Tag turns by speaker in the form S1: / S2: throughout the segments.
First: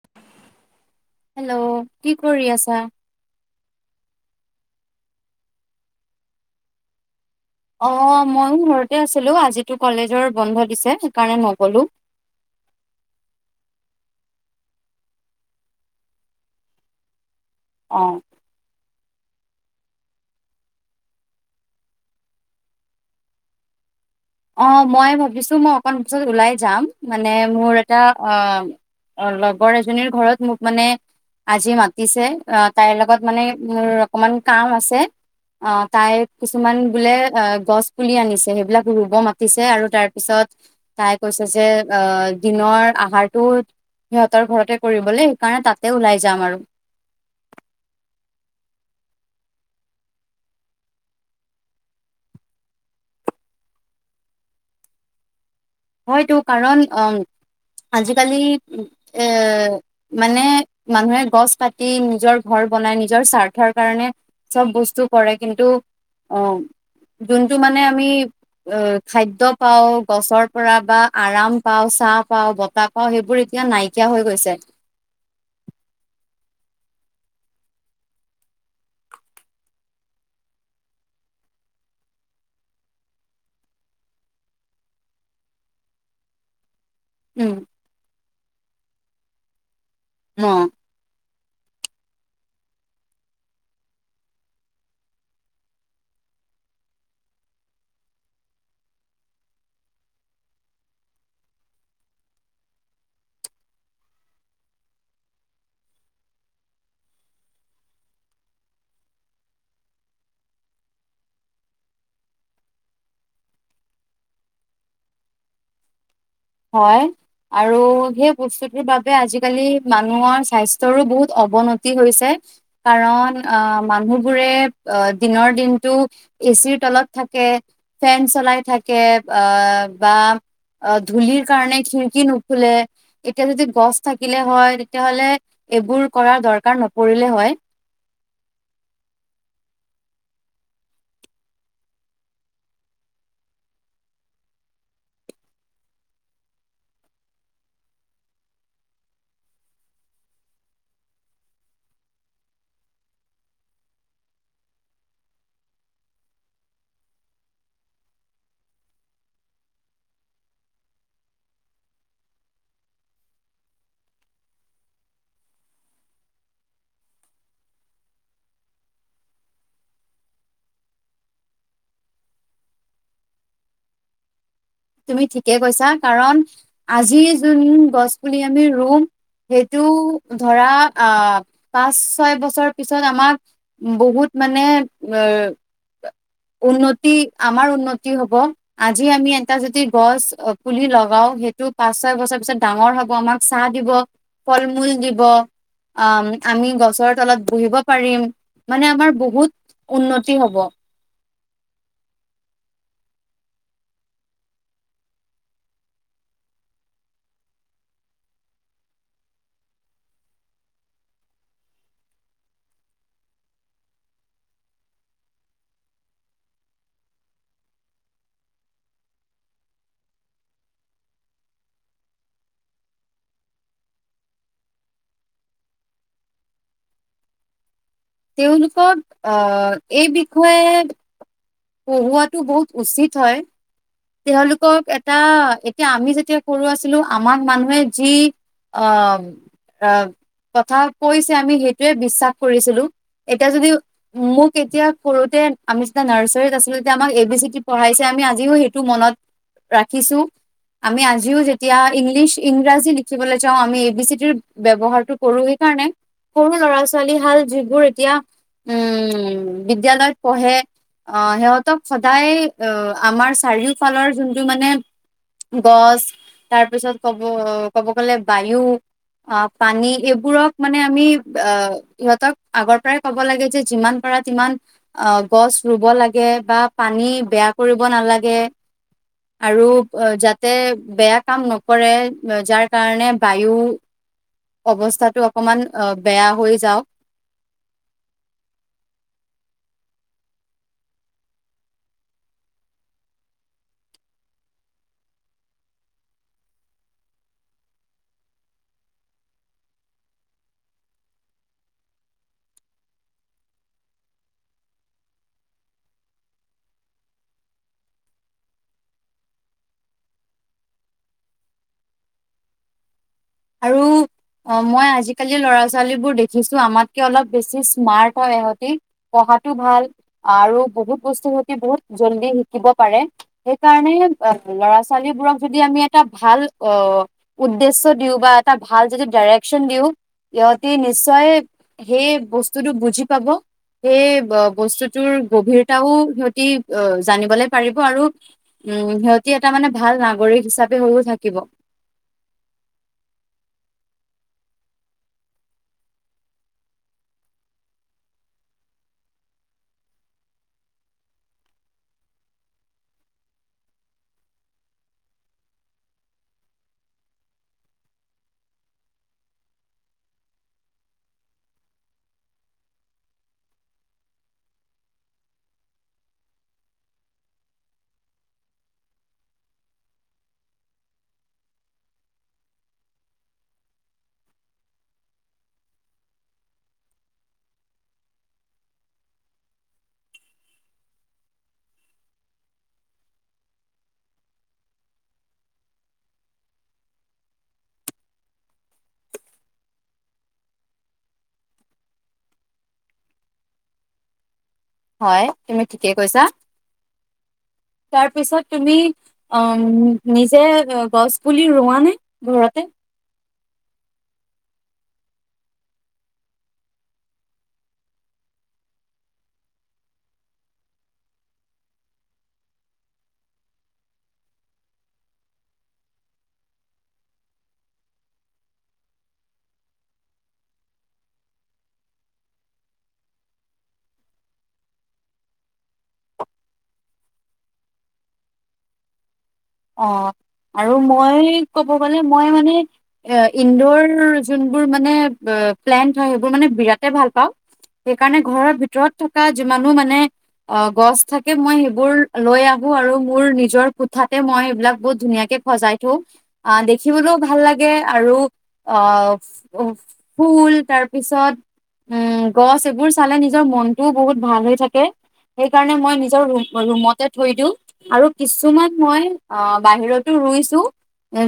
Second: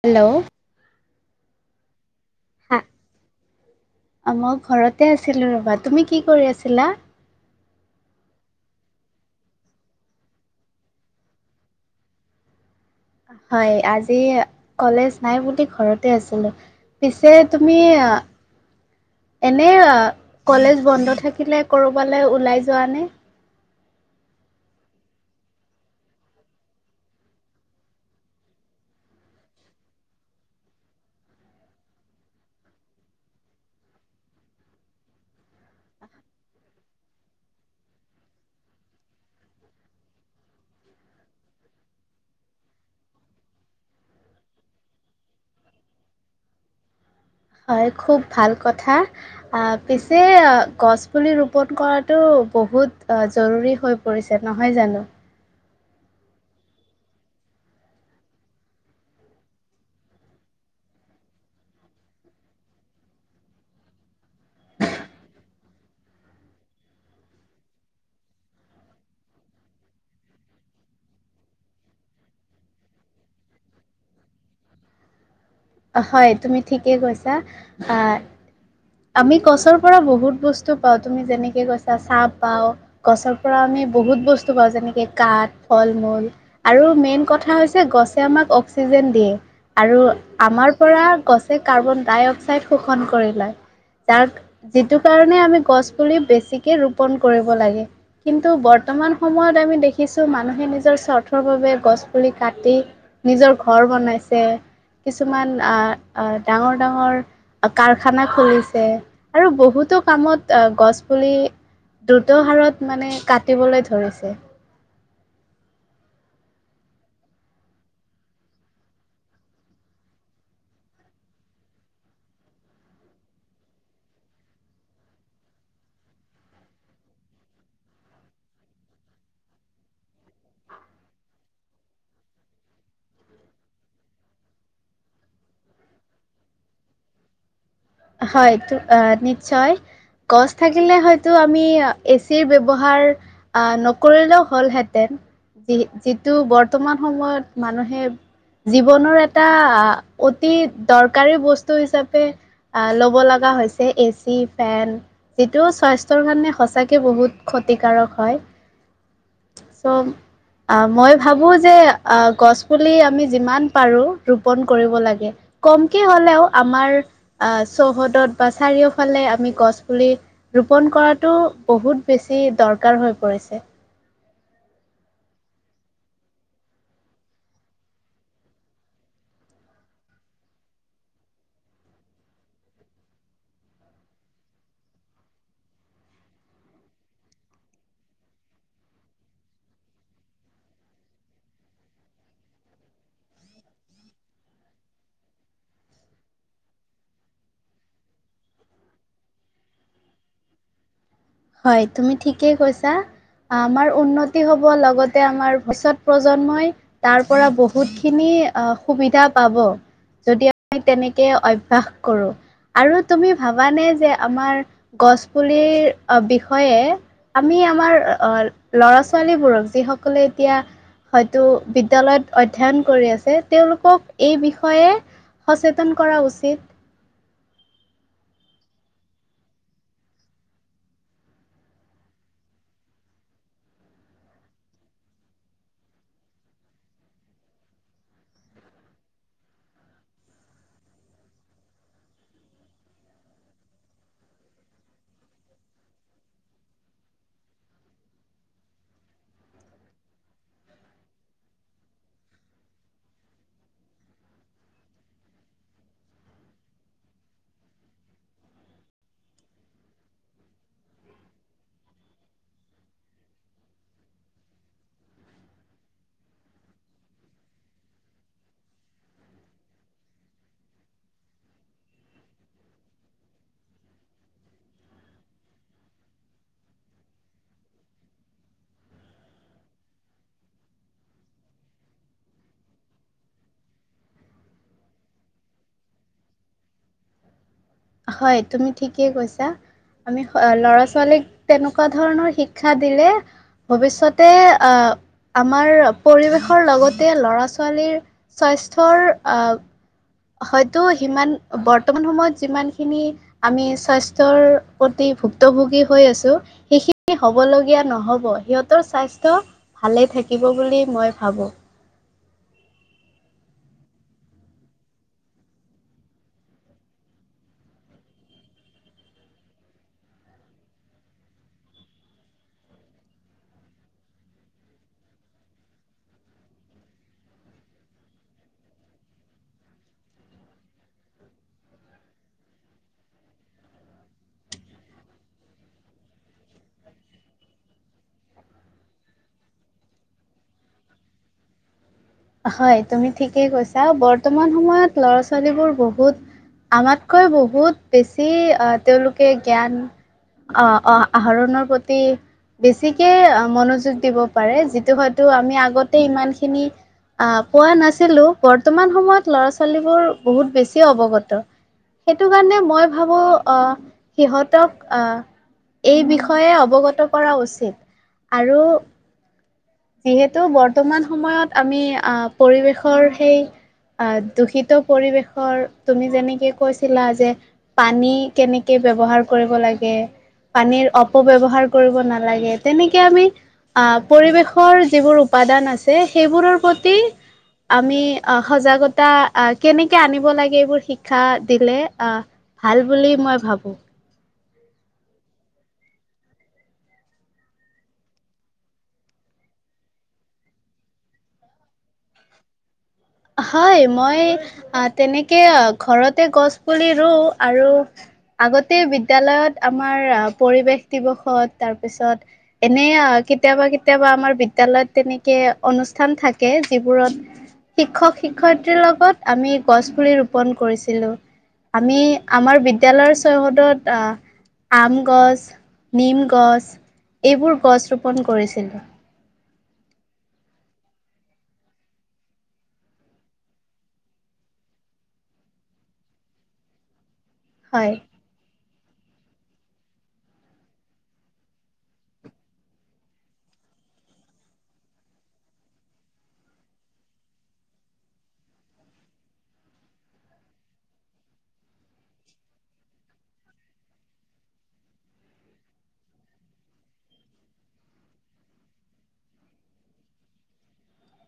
S1: Hello.
S2: Hello, ' কি কৰি
S1: হা,
S2: আছা?
S1: মই ঘৰতে আছিলো ৰবা, তুমি কি কৰি আছিলা?
S2: অ ময়ো ঘৰতে আছিলো আজিতো কলেজৰ বন্ধ দিছে সেইকাৰণে নগলো।
S1: হয় আজি কলেজ নাই বুলি ঘৰতে আছিলো পিছ ছে তুমি
S2: অ',
S1: আ এনে কলেজ বন্ধ থাকিলে ক'ৰবালৈ ওলাই যোৱা নে?
S2: অ' মই ভাবিছোঁ মই অকণ পিছত ওলাই যাম মানে মোৰ এটা আ অ' লগৰ এজনীৰ ঘৰত মোক মানে আজি মাতিছে অ' তাইৰ লগত মানে মোৰ অকমান কাম আছে। অ' তাই কিছুমান বোলে অ' গছ পুলি আনিছে সেইবিলাক ৰু ব মাতিছে, আৰু তাৰ পিছত তাই কৈছে যে আহ দিনৰ আহাৰটো সিহঁতৰ ঘৰতে কৰিবলৈ সেইকাৰণে তাতে ওলাই যাম আৰু।
S1: হয় খুব ভাল কথা। পিছে গছ পুলি ৰোপন কৰাতটো বহুত জৰুৰী হৈ পৰিছে নহয় জানো?
S2: হয়টো কাৰণ অ'! আজিকালি, এ' মানে, মানুহে গছ পতি নিজৰ ঘৰত বনাই নিজৰ স্বাৰ্থৰ কাৰণে। চব বস্তু কৰে, কিন্তু, অ'! যোনটো মানে, আমি অ'! খাদ্য পাওঁ গছৰ পৰা বা আৰাম পাওঁ, চাহ পাওঁ, বতাহ পাওঁ, সেইবোৰ এতিয়া নাইকিয়া হৈ গৈছে।
S1: হয়, তুমি ঠিকেই কৈছা। আমি গছৰ পৰা বহুত বস্তু পাওঁ, তুমি যেনেকে কৈছা, চাহ পাওঁ। গছৰ পৰা আমি বহুত বস্তু পাওঁ। যেনেকে, কাঠ, ফল- মূল আৰু মেইন
S2: উম,
S1: কথা হৈছে, গছে আমাক অক্সিজেন দিয়ে। আৰু
S2: অ।
S1: আমাৰ পৰা গছে কাৰ্বন ডাই অক্সাইড শোষণ কৰি লয়। যাৰ যিটো কাৰণে, আমি গছ পুলি বেছিকে ৰোপন কৰিব লাগে। কিন্তু, বৰ্তমান সময়ত আমি দেখিছোঁ, মানুহে নিজৰ স্বাৰ্থৰ বাবে গছ পুলি কাটি নিজৰ ঘৰ বনাইছে। কিছুমান আঁ ডাঙৰ, ডাঙৰ কাৰখানা খুলিছে। আৰু বহুতো কামত গছ পুলি দ্ৰুত হাৰত মানে, কাটিবলৈ ধৰিছে।
S2: হয়। আৰু সেই, বস্তুটোৰ বাবে আজিকালি মানুহৰ স্বাস্থ্যৰো বহুত অৱনতি হৈছে। কাৰণ, অ'! মানুহবোৰে অ'! দিনৰ দিনতটো এ চিৰ তলত থাকে। ফেন চলাই থাকে। অ'! বা অ'! ধূলিৰ কাৰণে খিৰিকী নুখুলে। এতিয়া যদি গছ থাকিলে হয়, তেতিয়াহ'লে এইবোৰ কৰাৰ দৰকাৰ নপৰিলে হয়।
S1: হয়, নিশ্চয়। গছ থাকিলে হয়তো, আমি এচিৰ ব্যৱহাৰ নকৰিলেও হ'লহেঁতেন। যি, যিটো বৰ্তমান সময়ত মানুহে জীৱনৰ এটা অতি দৰকাৰী বস্তু হিচাপে ল'ব লগা হৈছে, এ চি, ফেন যিটো স্বাস্থ্যৰ কাৰণে সঁচাকে বহুত ক্ষতি ক্ষতিকাৰক হয়। চ' আঁ মই ভাবোঁ যে, আঁ গছ পুলি আমি যিমান পাৰোঁ ৰোপন কৰিব লাগে। কমকে হ'লেও আমাৰ আঁ চৌহদত বা চাৰিওফালে আমি গছ পুলি ৰোপন কৰাতো বহুত বেছি দৰকাৰ হৈ পৰিছে।
S2: তুমি ঠিকে কৈছা। কাৰণ, আজি যোন গছ পুলি আমি ৰুম সেইটো ধৰা আঁ পাঁচ, ছয় বছৰ পিছত আমাক বহুত মানে, অ'!
S1: [inaudible]
S2: উন্নতি, আমাৰ উন্নতি হ'ব। আজি আমি এটা যুতি গছ পুলি লগাও সেইটো পাঁচ ছয় বছৰ পিছত ডাঙৰ হব আমাক চাহ দিব। ফল মূল দিব। আঁ আমি গছৰ তলত বহিব পাৰিম। মানে আমাৰ বহুত উন্নতি হ'ব।
S1: হয়, তুমি ঠিকেই কৈছা। আমাৰ উন্নতি হ'ব, লগতে আমাৰ ভৱিষ্যত প্ৰজন্মই তাৰ পৰা বহুত খিনি সুবিধা পাব। যদি, আমি তেনেকে অভ্যাস কৰোঁ। আৰু তুমি ভাবানে যে আমাৰ গছপুলিৰ বিষয়ে, আমি আমাৰ আঁ ল'ৰা ছোৱালীবোৰক যিসকলে এতিয়া হয়তো বিদ্যালয়ত অধ্যয়ন কৰি আছে। তেওঁলোকক এই বিষয়ে সচেতন কৰা উচিত।
S2: তেওঁলোকক আঁ এই বিষয়ে পঢ়োৱাটো বহুত উচিত হয়। তেওঁলোকক এটা, এতিয়া আমি যেতিয়া সৰু আছিলোঁ আমাৰ মানুহে যি অ', কথা কৈছে, আমি সেইটোৱে বিশ্বাস কৰিছিলো। এতিয়া যদি মোক এতিয়া কৰোতে আমি যেতিয়া নাৰ্চাৰীত আছিলো, তেতিয়া আমাক এ বি চি দি পঢাইছে। আমি আজিও সেইটো মনত ৰাখিছো। আমি আজিও যেতিয়া ইংলিছ ইংৰাজী লিখিবলৈ যাও, আমি এ বি চি দি ৰ ব্যৱহাৰটো কৰোই এই সেইকাৰনে সৰু ল'ৰা-ছোৱালী হাল যিবোৰ এতিয়া উম, বিদ্য়ালয়ত পঢ়ে আহ সিহঁতক সদায় আমাৰ চাৰিওফালৰ যোনটো মানে গছ তাৰপিছত কব ক'ব গ'লে বায়ু। অ', পানী এইবোৰক মানে আমি অ ইহঁতক আগৰ পৰাই ক'ব লাগে যে যিমান পাৰে ইমান অ', গছ ৰুব লাগে বা পানী বেয়া কৰিব নালাগে। আৰু যাতে বেয়া কাম নকৰে, যাৰ কাৰণে বায়ু অৱস্থাটো অকমান বেয়া হৈ যাওক।
S1: হয় তুমি ঠিকেই কৈছা। আমি ল'ৰা ছোৱালীক তেনেকুৱা ধৰণৰ শিক্ষা দিলে ভৱিষ্যতে আ আমাৰ পৰিৱেশৰ লগতে ল'ৰা ছোৱালীৰ স্বাস্থ্যৰ অ- হয়তো সিমান, বৰ্তমান সময়ত যিমান খিনি আমি স্বাস্থ্যৰ প্ৰতি ভুক্তভোগী হৈ আছো সেইখিনি হ'বলগীয়া নহ'ব, সিহঁতৰ স্বাস্থ্য ভালে থাকিব বুলি মই ভাবো।
S2: আৰু অ মই আজিকালি ল'ৰা ছোৱালী বোৰ দেখিছো। আমাতকে অলপ বেছি স্মাৰ্ট হয় ইহঁতি। আৰু বহুত ভাল, আৰু বহুত বস্তু বহুত জলদি শিকিব পাৰে। সেইকাৰণে ল'ৰা ছোৱালীবোৰক যদি আমি এটা ভাল অ উদ্দেশ্যত দিওঁ বা এটা ভাল যদি ডাইৰেকশ্যন দিওঁ ইহতি নিশ্চয় সেই বস্তুটো বুজি পাব। সেই বস্তুটোৰ গভীৰতাও সিহঁতি জানিবলৈ পাৰিব আৰু উম সিহঁতি এটা মানে ভাল নাগৰিক হিচাপে হৈও থাকিব।
S1: হয় তুমি ঠিকেই কৈছা, বৰ্তমান সময়ত ল'ৰা ছোৱালীবোৰ বহুত আমাতকৈ বহুত বেছি তেওঁলোকে জ্ঞান অ', অ', আহৰণৰ প্ৰতি! বেছিকে মনোযোগ দিব পাৰে যিটো হয়তো আমি আগতে ইমান খিনি আহ পোৱা নাছিলো। বৰ্তমান সময়ত ল'ৰা-ছোৱালীবোৰ বহুত বেছি অৱগত। সেইটো কাৰণে মই ভাবো, আহ সিহঁতক আহ এই বিষয়ে অৱগত কৰা উচিত। আৰু সেইহেতু বৰ্তমান সময়ত আমি আহ পৰিৱেশৰ সেই অ', দূষিত পৰিৱেশৰ তুমি যেনেকে কৈছিলা, যে পানী কেনেকে ব্যৱহাৰ কৰিব লাগে। পানীৰ অপব্যৱহাৰ কৰিব নালাগে। তেনেকে আমি আহ পৰিৱেশ যিবোৰ উপাদান আছে সেইবোৰৰ প্ৰতি আমি আহ সজাগতা আহ কেনেকে আনিব লাগে, এইবোৰ শিক্ষা দিলে আহ ভাল বুলি মই ভাবোঁ।
S2: হয় তুমি ঠিকে কৈছা।
S1: [unintelligible]
S2: তাৰ পিছত তুমি অ', নিজে গছ পুলি ৰুৱা নে ঘৰতে?
S1: হয়, মই তেনেকে ঘৰতে গছ পুলি ৰুওঁ আৰু আগতে বিদ্যালয়ত আমাৰ পৰিৱেশ দিৱসত তাৰপিছত এনে আৰু কেতিয়াবা কেতিয়াবা আমাৰ বিদ্যালয়ত তেনেকে অনুষ্ঠান থাকে, যিবোৰত শিক্ষক শিক্ষয়িত্ৰীৰ লগত আমি গছ পুলি ৰোপন কৰিছিলো। আমি আমাৰ বিদ্যালয়ৰ চৈহদত আহ আম গছ, নিম গছ, এইবোৰ গছ ৰোপন কৰিছিলোঁ।
S2: অ আৰু মই ক'ব গ'লে মই মানে এ ইন্দোৰ যোনবোৰ মানে। পেলন্ত হয় সেইবোৰ মানে বিৰা ভাল পাওঁ
S1: হয়।
S2: সেইকাৰণে ঘৰৰ ভিতৰত থকা যিমানো। অ গছ থাকে মই সেইবোৰ লৈ আহো। আৰু মোৰ নিজৰ কোঠাত। মই এইবিলাক বহুত ধুনীয়াকে সজাই থওঁ। আহ দেখিবলৈও ভাল লাগে আৰু অ। অ ফুল তাৰপিছত। উম গছ এইবোৰ চালে নিজৰ মনটোও বহুত ভাল হৈ থাকে। সেইকাৰণে মই নিজৰ ৰুমতে থৈ দিওঁ আৰু কিছুমান। মই অ বাহিৰতো ৰুইছো।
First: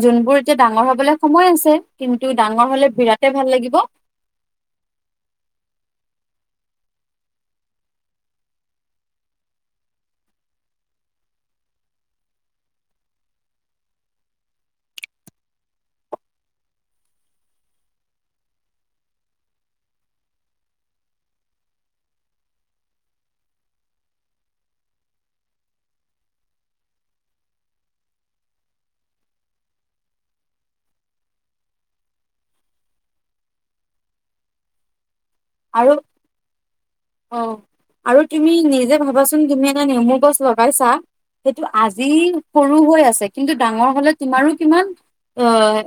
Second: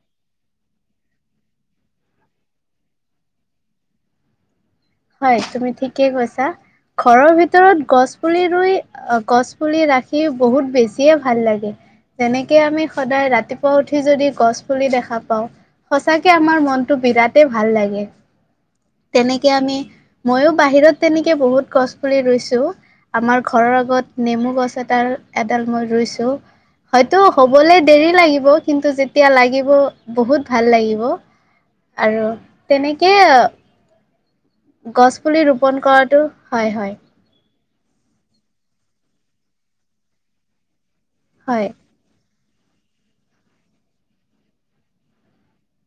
S2: যোনবোৰ এতিয়া ডাঙৰ হবলৈ সময় আছে কিন্তু ডাঙৰ হলে বিৰাট ভাল লাগিব
S1: হয় তুমি ঠিকেই কৈছা। ঘৰৰ ভিতৰত গছ পুলি ৰুই। আহ গছ পুলি ৰাখি বহুত বেছিয়ে ভাল লাগে। যেনেকে আমি সদায় ৰাতিপুৱা উঠি যদি গছ পুলি দেখা পাওঁ। সঁচাকে আমাৰ মনতটো বিৰাটেই ভাল লাগে তেনেকে আমি। মইও বাহিৰত তেনেকে বহুত গছ পুলি ৰুইছো। [unintelligible] হয়তো হ'বলৈ দেৰি লাগিব। কিন্তু যেতিয়া লাগিব বহুত ভাল লাগিব। আৰু তেনেকে। গছ পুলি ৰোপন
S2: আৰু
S1: কৰাটো হয় হয়।
S2: অ আৰু তুমি নিজে ভাবাচোন তুমি এনে নেমু গছ লগাইছা। সেইটো
S1: হয়,
S2: আজি সৰু হৈ আছে কিন্তু ডাঙৰ হ'লে তোমাৰো কিমান। অ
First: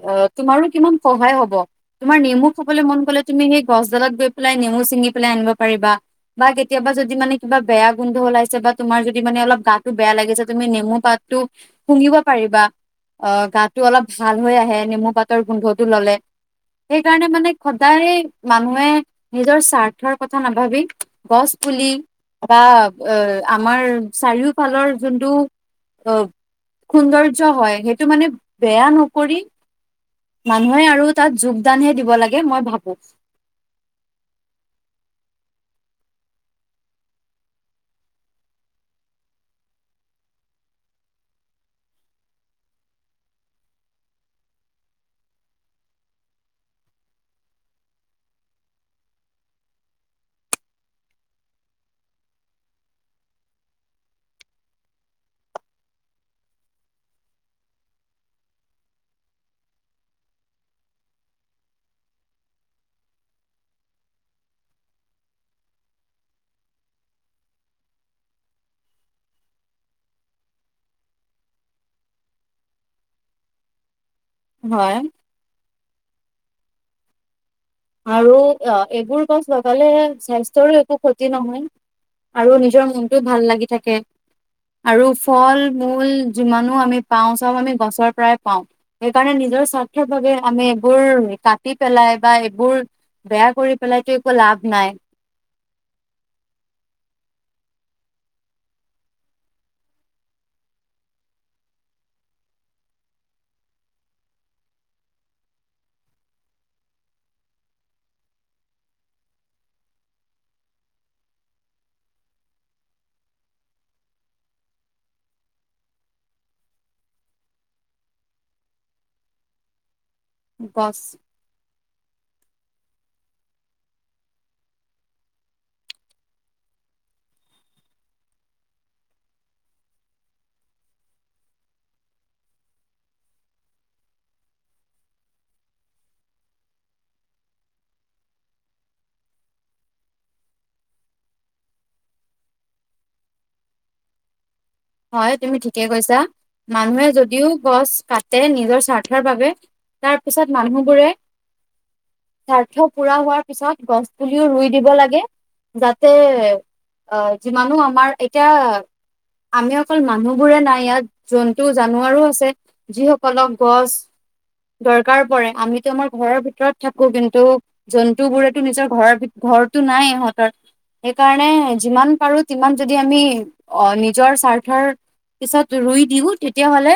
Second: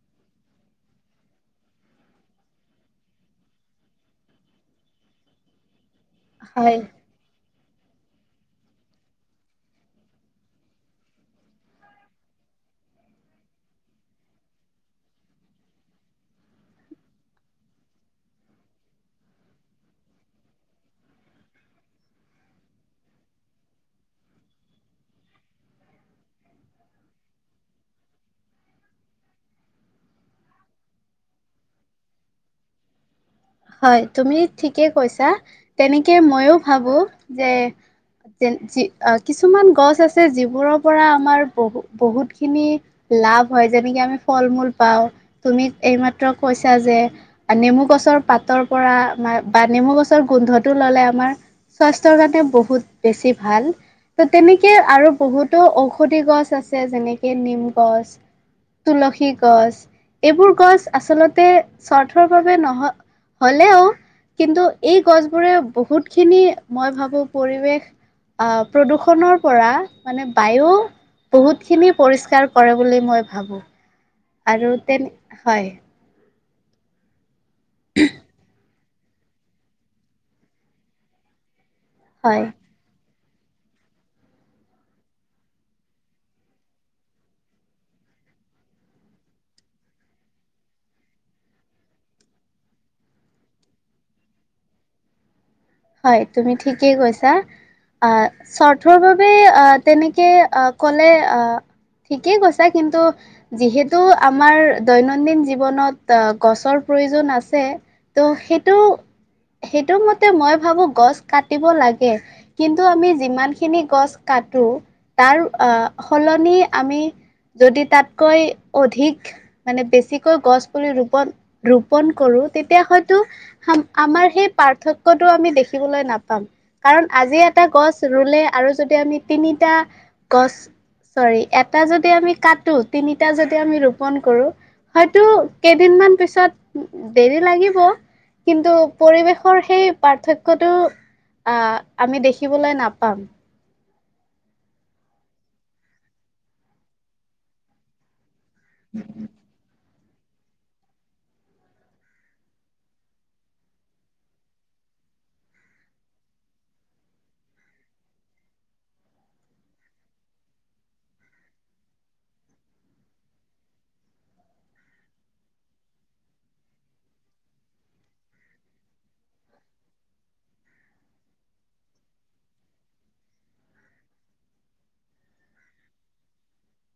S2: অ তোমাৰো কিমান সহায় হ'ব। তোমাৰ নেমু খাবলৈ মন গ'লে। তুমি সেই গছডালত গৈ। পেলাই নেমু চিঙি পেলাই আনিব পাৰিবা বা
S1: হয়,
S2: কেতিয়াবা যদি মানে। কিবা বেয়া গোন্ধ ওলাইছে বা তোমাৰ। যদি মানে অলপ গাটো বেয়া লাগিছে। তুমি নেমু পাততো শুঙিব পাৰি। অ গাতটো অলপ ভাল হৈ আহে নেমু পাতৰ গোন্ধটো ল'লে। সেইকাৰণে মানে সদায় মানুহে নিজৰ স্বাৰ্থৰ কথা নাভাবি। গছ পুলি বা এ আমাৰ চাৰিওফালৰ যোনটো। আহ সৌন্দৰ্য হয় সেইটো মানে বেয়া নকৰি। মানুহে আৰু তাত যোগদানহে দিব লাগে মই ভাবো।
S1: হয় তুমি ঠিকে কৈছা তেনেকে ময়ো ভাবো যে। যয কিছুমান গছ আছে যিবোৰৰ পৰা আমাৰ বহু বহুত খিনি। লাভ হয় যেনেকে আমি ফল মূল পাওঁ। তুমি এইমাত্ৰ কৈছা যে নেমু গছৰ পাত। ৰ পৰা বা নেমু গছৰ গোন্ধটো ল'লে আমাৰ। স্বাস্থ্যৰ কাৰণে বহুত বেছি ভাল। ত তেনেকে আৰু বহুতো ঔষধি গছ আছে যেনেকে নিম গছ। তুলসী গছ এইবোৰ গছ আচলতে স্বাৰ্থৰ বাবে নহ। হলেও কিন্তু এই গছবোৰে বহুত খিনি মই ভাবো পৰিৱেশ। আহ প্ৰদূষণৰ পৰা মানে বায়ু। বহুতখিনি পৰিষ্কাৰ কৰে বুলি মই ভাবো। আৰু
S2: হয়
S1: তেনে হয়।
S2: আৰু এইবোৰ গছ লগালে স্বাস্থ্যৰো একো ক্ষতি নহয়।
S1: হয়
S2: আৰু নিজৰ মনটোও ভাল লাগি থাকে। আৰু ফল মূল যিমানো আমি পাওঁ চব আমি গছৰ পৰাই পাওঁ। সেইকাৰণে নি নিজৰ স্বাৰ্থৰ বাবে আমি এইবোৰ কাটি পেলাই বা। বোৰ বেয়া কৰি পেলাইতো একো লাভ নাই।
S1: হয় তুমি ঠিকেই কৈছা। আহ স্বাৰ্থৰ বাবে আহ তেনেকে আহ ক'লে আহ। ঠিকেই কৈছা কিন্তু যিহেতু আমাৰ দৈনন্দিন জীৱনত গছৰ। প্ৰয়োজন আছে ত সেইটো সেইটো মতে মই। ভাবো গছ কাটিব লাগে কিন্তু আমি যিমানখিনি গছ কাটো তাৰ সলনি আমি যদি তাতকৈ অধিক মানে বেছি। গছ পুলি ৰোপন ৰোপন কৰো তেতিয়া হয়তো আমাৰ সেই পাৰ্থক্য টো আমি দেখিবলৈ নাপাম। কাৰণ আজি এটা গছ ৰুলে আৰু যদি আমি তিনিটা গছ চ'ৰি এটা যদি আমি কাটো তিনিটা যদি আমি ৰোপন কৰো হয়তো কেইদিনমান পিছত দেৰি লাগিব। কিন্তু পৰিৱেশৰ সেই পাৰ্থক্যটো আমি দেখিবলৈ নাপাম।
S2: হয়। তুমি ঠিকে কৈছা। মানুহে যদিও গছ কাট তে নিজৰ স্বাৰ্থৰ বাবে তাৰ পিছত মানুহবোৰে স্বাৰ্থ পুৰা হোৱাৰ পিছত গছ পুলিও ৰুই দিব লাগে। যাতে আহ যিমানো আমাৰ এতিয়া আমি অকল মানুহবোৰে নাই, ইয়াত জন্তু জানুৱাৰো আছে। যিসকলক গছ দৰকাৰ পৰে আমিতো আমাৰ ঘৰৰ ভিতৰত থাকো। কিন্তু জন্তু বোৰেতো নিজৰ ঘৰৰ ঘৰটো নাই ইহঁতৰ সেইকাৰণে যিমান পাৰো তিমান যদি আমি অ নিজৰ স্বাৰ্থৰ পিছত ৰুই দিওঁ তেতিয়াহ'লে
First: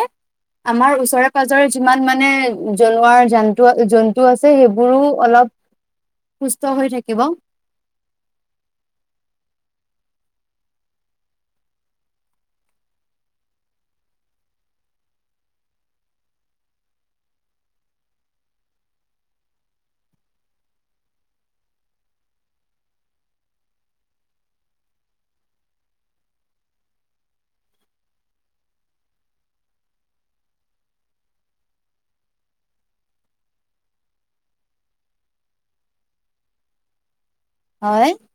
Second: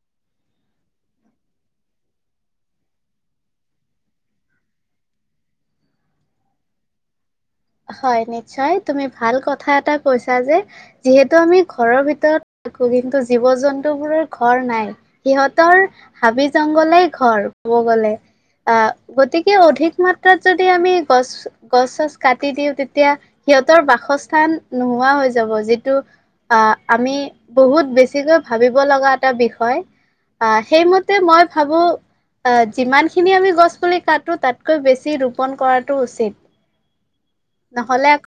S2: আমাৰ ওচৰে পাজৰে যিমান মানে জনোৱাৰ জন্তু- জন্তু আছে, সেইবোৰো অলপ সুস্থ হৈ থাকিব।
S1: হয়। নিশ্চয় তুমি ভাল কথা এটা কৈছা যে যিহেতু আমি ঘৰৰ ভিতৰত আকৌ কিন্তু জীৱ জন্তু বোৰৰ ঘৰ নাই সিহঁতৰ হাবি জংঘলে ঘৰ গ গতিকে অধিক মাত্ৰাত যদি আমি গছ গছ কাটি দিওঁ তেতিয়া সিহঁতৰ বাসস্থান নোহোৱা হৈ যাব যিটো অ', আমি বহুত বেছিকৈ ভাবিব লগা এটা বিষয় আহ সেইমতে মই ভাবো আহ যিমানখিনি আমি গছ পুলি কাটো তাতকৈ বেছি ৰোপন কৰাটো উচিত
S2: হয়
S1: নহ'লে আ